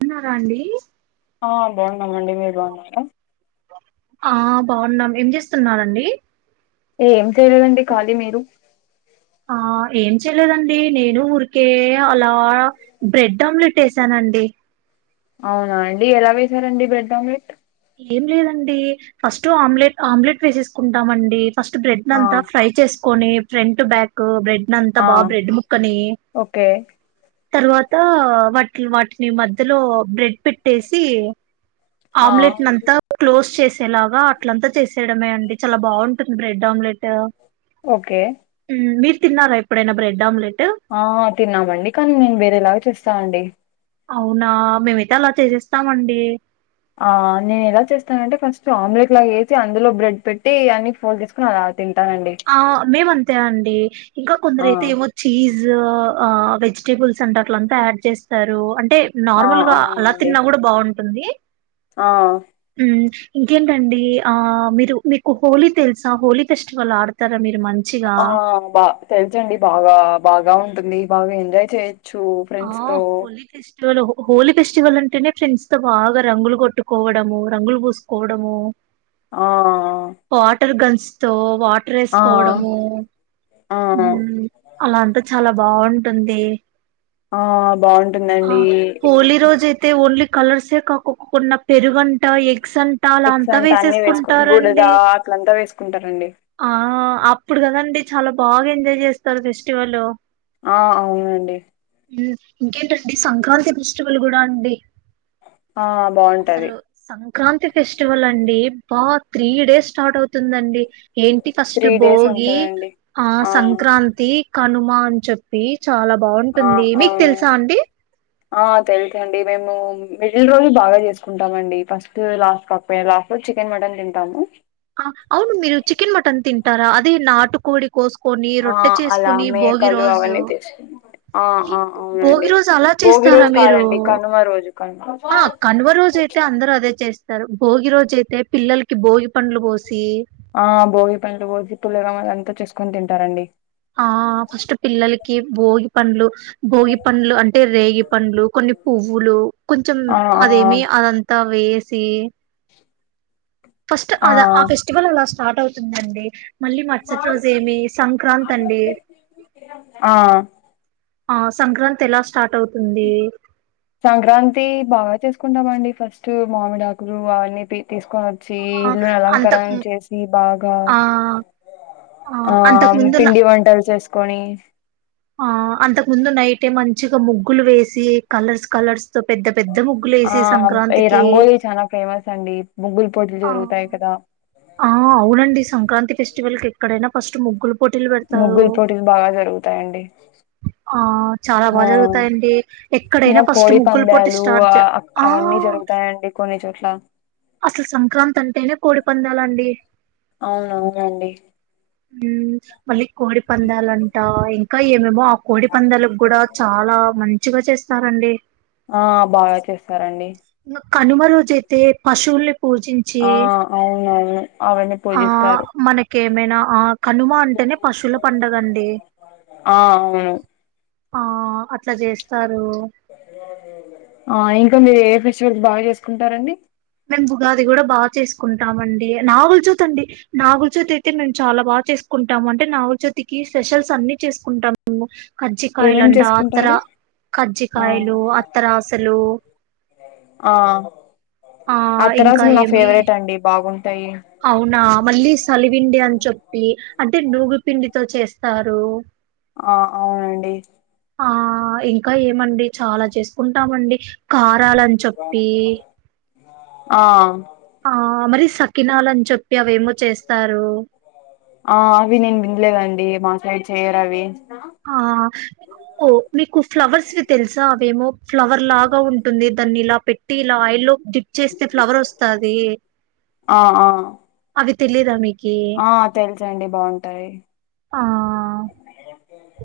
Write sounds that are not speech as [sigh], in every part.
ఉన్నారా అండి ఆ బాగున్నాము అండి మీరు బాగున్నారు ఆ బాగున్నాం ఏం చేస్తున్నరండి ఏం లేదండి ఖాళీ మీరు ఆ ఏం చేయలేదండి నేను ఊరికే అలా బ్రెడ్ ఆమ్లెట్ వేసానండి అవునా అండి ఎలా వెసారండి బ్రెడ్ ఆమ్లెట్ ఏం లేదండి ఫస్ట్ ఆమ్లెట్ ఆమ్లెట్ వేసేసుకుంటామండి ఫస్ట్ బ్రెడ్ ఆ నంత ఫ్రై చేస్త కొని ఫ్రంట్ బ్యాక్ బ్రెడ్ నంత ఆ బాగ బ్రెడ్ ముక్కని ఓకే తర్వాత వాటి వాటిని మధ్యలో బ్రెడ్ పెట్టేసి ఆ ఆమ్లేట్ అంతా క్లోజ్ చేసి ఎలాగా అట్లంతా చేసేయడమే అండి చాలా బాగుంటుంది బ్రెడ్ ఆమ్లెట్ ఓకే మ్, మీరు తిన్నారా ఎప్పుడైనా బ్రెడ్ ఆమ్లెట్ ఆ సాండి అవునా మేమైతే అలా చేసేస్తామండి ఆ నేను ఎలా చేస్తానంటే ఫస్ట్ ఆమ్లెట్ లాగా వేసి, అందులో బ్రెడ్ పెట్టి అన్ని ఫోల్ చేసి ని అలా తింటానండి ఆ మేము అంతే అండి ఇంకా కొందర ఆ అయితే ఏవో చీస్ జ్ వెజిటబుల్స్ అంతా అట్ల యాడ్ చేస్తారు అంటే ఆ నార్మల్ గా అలా అవునండి తిన్నా కూడా బాగుంటు టుంది ఆ ఇంకేంటండి ఆ మీరు మీకు హోలీ తెలుసా హోలీ ఫెస్టివల్ ఆడుత కరా మీరు మంచి ఆ బా తెలుసండి బాగా బాగా ఉ ఉంటుంది భాగ ఎంజయ చే చ్చు ఆ! ఫ్రెండ్స్ తో హోలీ ఫెస్టివల్ హోలీ ఫెస్టివల్ అంటేనే ఫ్రెండ్స్ తో బాగా రంగులు కొట్టుకోవడము రంగులు పూసుకోవడము ఆ వాటర్ గన్స్ న్సతో వా ఆ డ్రేసుకోవడము ఆ ఉ అలా అంతా చాలా బాగుంటుంది ఆ బాగుంటుందండి హోలీ రోజు అయితే ఓన్లీ కలర్సే కాక్కక్కకున్న పెరుగు వంట ఎగ్స్ అంట అలా ఎగ్స్ అంత అంట అన్ని వేసుకు బుడద వేసేసుకుంటారండి అట్లంతా వేసుకుంటారండి అప్పుడు కదండి చాల బాగా ఎంజాయ్ చేస్తారు ఫెస్టివల్ ఆ అవునండి ఇంకేంటండి సంక్రాంతి ఫెస్టివల్ కూడా అండి ఆ బాగుంటది అసలు సంక్రాంతి ఫెస్టివల్ అండి బా త్రీ డేస్ స్టార్ట్ అవుతుందండి ఏంటి ఫస్ట్ త్రీ డేస్ బోగి ఉంటదండి ఆ సంక్రాంతి కనుమ అని చెప్పి చాలా ఆ బాగుంటుంది మీకు అవును తెలుసా అండి ఆ తెలుసండి మేము మిడిల్ రోజు బాగా చేసుకుంటామండి ఫస్ట్ లాస్ట్ కాకపోయియా లాస్ట్ రోజు చికెన్ మటన్ తింటాము అవును మీరు చికెన్ మటన్ తిన్ టారా అదీ నాటు కోడి ఆ అలా మేకలు రోజు అవన్నీ తీసుకు ఆ ఆ ఏంటి భోగి అవునండి రోజు అలా భోగి చేస్తారా రోజు మీరు కాదండి కనుమ రోజు కనుమ ఆ కనువ రోజు అయితే అందరు అదే చేస్తారు స్తారు భోగి రోజు అయితే పిల్లలకి భోగి పండ్లు పోసి ఆ బోగి పండ్లు కోసి పిల్లలకు ఎంత చేసుకని తింటారండి ఆ ఫస్ట్ పిల్లలకి భోగి పండ్లు భోగి పండ్లు అంటే రేగి పండ్లు కొన్ని పువ్వులు కొంచెం ఆ ఆ అదేమి అదంతా వేసి [inaudible] ఫస్ట్ అద ఆ ఫెస్టివల్ అలాస్ట్ స్టార్ట్ అవుతుందండి మళ్ళీ మరూసాటి రోజు ఏమి సంక్రాంతి అండి ఆ ఆ సంక్రాంతి ఎలా స్టార్ట్ అవుతుంది సంక్రాంతి బాగా చేసుకుంటామండి ఫస్ట్ మామిడాకులు అవన్నీ తీసుకు వచ్చి ఆ ఇల్లుని అలంకర అంతకు చేసి బాగా ఆ ఆ అంతకు ముందున్న పిండి వంటలు చేసుకో కొని ఆ అంతకు ముందు నైట్ే మంచిగా ముగ్గులు వేసి కలర్స్ కలర్స్ తో పెద్ద పెద్ద ముగ్గులు ఆ వేసి ఈ సంక్రాంతికి రంగోలీ చాలా ఫేమస్ అండి ముగ్గుల్ పోటీలు ఆ జరుగుతాయి కదా ఆ అవునండి సంక్రాంతి ఫెస్టివల్ కి ఎక్కడైనా ఫస్ట్ ముగ్గులు పోటీలు పెడతారు ముగ్గుల పోటీలు బాగా జరుగుతాయండి ఆ చాలా ఆ బాగా జరుగుతాయండి ఎక్కడైనా ఇంకా ఫస్ట్ కోడి ముగ్గులు పోటీ పందలు స్టార్ట్ చే ఆ అవన్నీ జరుగుతాయండి కొన్ని చోట్లు అసలు సంక్రాంతి అంటేనే కోడి పందాలండి అవునవునండి. ఉ మళ్ళీ కోడి పందాలంటా ఇంకా మేము ఆ కోడి పందలకు కూడా చాలా మంచి ముచ్చుగా చేస్తారండి ఆ బాగా చేస్తారండి కనుమ రోజు తే పశువుల్ని పూజించి ఆ అవునవును అవన్నీ ఆ పూజిస్తారు. మనకేమైనా ఆ కనుమ అంటేనే పశువుల పండగ అండి ఆ అవును ఆ అట్లా చేస్తారు ఆ ఇంకా మీరు ఏ కి బాగా చేసుకుంటారండి ఉగాది కూడా బాగా చేసుకుంటామండి నాగులచోతి అండి నాగులచోతి అయితే మేము చాలా బాగా చేసుకుంటాము అంటే నాగులచోతికి స్పెషల్స్ అన్ని చేసుకుంటాము మేము ఏమేం కజ్జికాయలుంట అత్తర చేసుకుంటారు ఆ కజ్జికాయలు అత్తరాసలు ఆ ఇంకా అత్తరసలు నా ఏమి ఫేవరెట్ అండి బా అవును అవునా మళ్ళీ సలిపిండి అని చెప్పి అంటే నూగు పిండితో చేస్తారు ఆ అవునండి ఆ ఇంకా ఏమండి చాలా చేసుకుంటామండి కా రాలని చెప్పి ఆ ఆ మరి సకినాలని చెప్పి అవేమో చేస్తారు ఆ అవి నేను వినలేదండి మా సైడ్ చెయ్యరు అవి ఆ మీకు ఫ్లవర్స్వి తెలుసా అవేమో ఫ్లవర్ లాగా ఉంటుంది దాన్ని ఇలా పెట్ టిలాయిలు డిప్ చేస్తే ఫ్లవర్ వస్తాది ఆ ఆ అది తెలిదా మీకు ఆ తెలుసండి బాగుంటాయి ఆ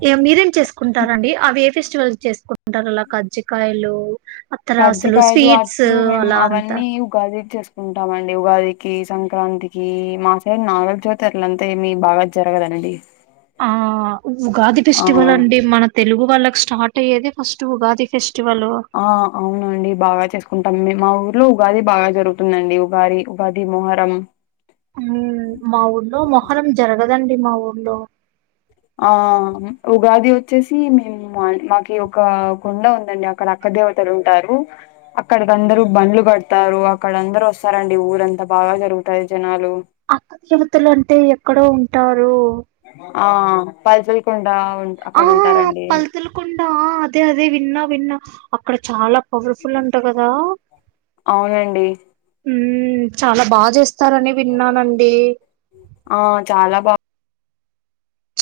ఏ మీరేం చేసుకుంటారండి అవి ఏ ఫెస్టివల్ చేసు ఉంటారు అలా కజ్జికయలు కర్జికయలు, అట్లు మేము అలా అంతా అవన్నీ ఉగాది చేసుము ఉంటామండి ఉగాదికి, సంక్రాంతికి, మా సైడ్ నాగల చవితి అంతా ఏమ బాగా జరగదండి. ఆ ఉగాది ఆ ఫెస్టివల్ అండి మన తెలుగు వాళ్ళకి స్టార్ట్ అంటే ఏద ఫస్ట్ ఉగాది ఫెస్ట్ ఆ అవునండి బాగా చేసుకు కుంటాం మా ఊర్లో ఉగాది బాగా జరుగుతుందండి ఉగాది. ఉగాది మొహరం అదండి మా ఊర్లో ఆ ఉగాది వచ్చేసి మేము మాకి ఒకకొండ ఉంది. అక్కడిక అక్క దేవతలు ఉంటారు. అందరూ బండ్లు కడతారు. అక్కడ అందరూ వస్తారండి ఊరంతా బాగా జరుగుతాయి జనాలు తరు అ [unintelligible] ఆ పైసలు కొ ఆ హ పలుతల కుండా అదే అదే విన్నా విన్నా అక్కడ చాలా పవర్ఫుల్ అంట కదా హు అవునండి ఉ చాలా బాగా చేస్త ఇస్తారని విన్నానండి. ఆ చాలా బాగా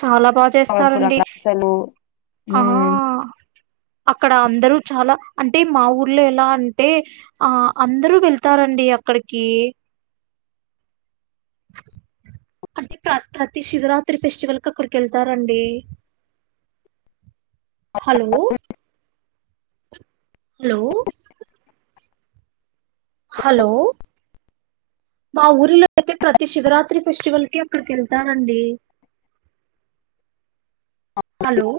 చాలా బాగా పవర్ఫుల్ చేస్తారండి అక్కడ అసలు ఆ హ్మ్. అక్కడ అందరూ చాలా అంటే మా ఊర్లో ఎలా అంటే ఆ అందరూ వెళ్తారండి అక్కడికి. అంటే ప్ర ప్రతి శివరాత్రి ఫెస్టివల్ క అక్కడికి వెళ్తారండి. హలో హలో హలో మా ఊరిలో అయితే ప్రతి శివరాత్రి ఫెస్టివల్కి అక్కడికి వెళ్తానండి. హలో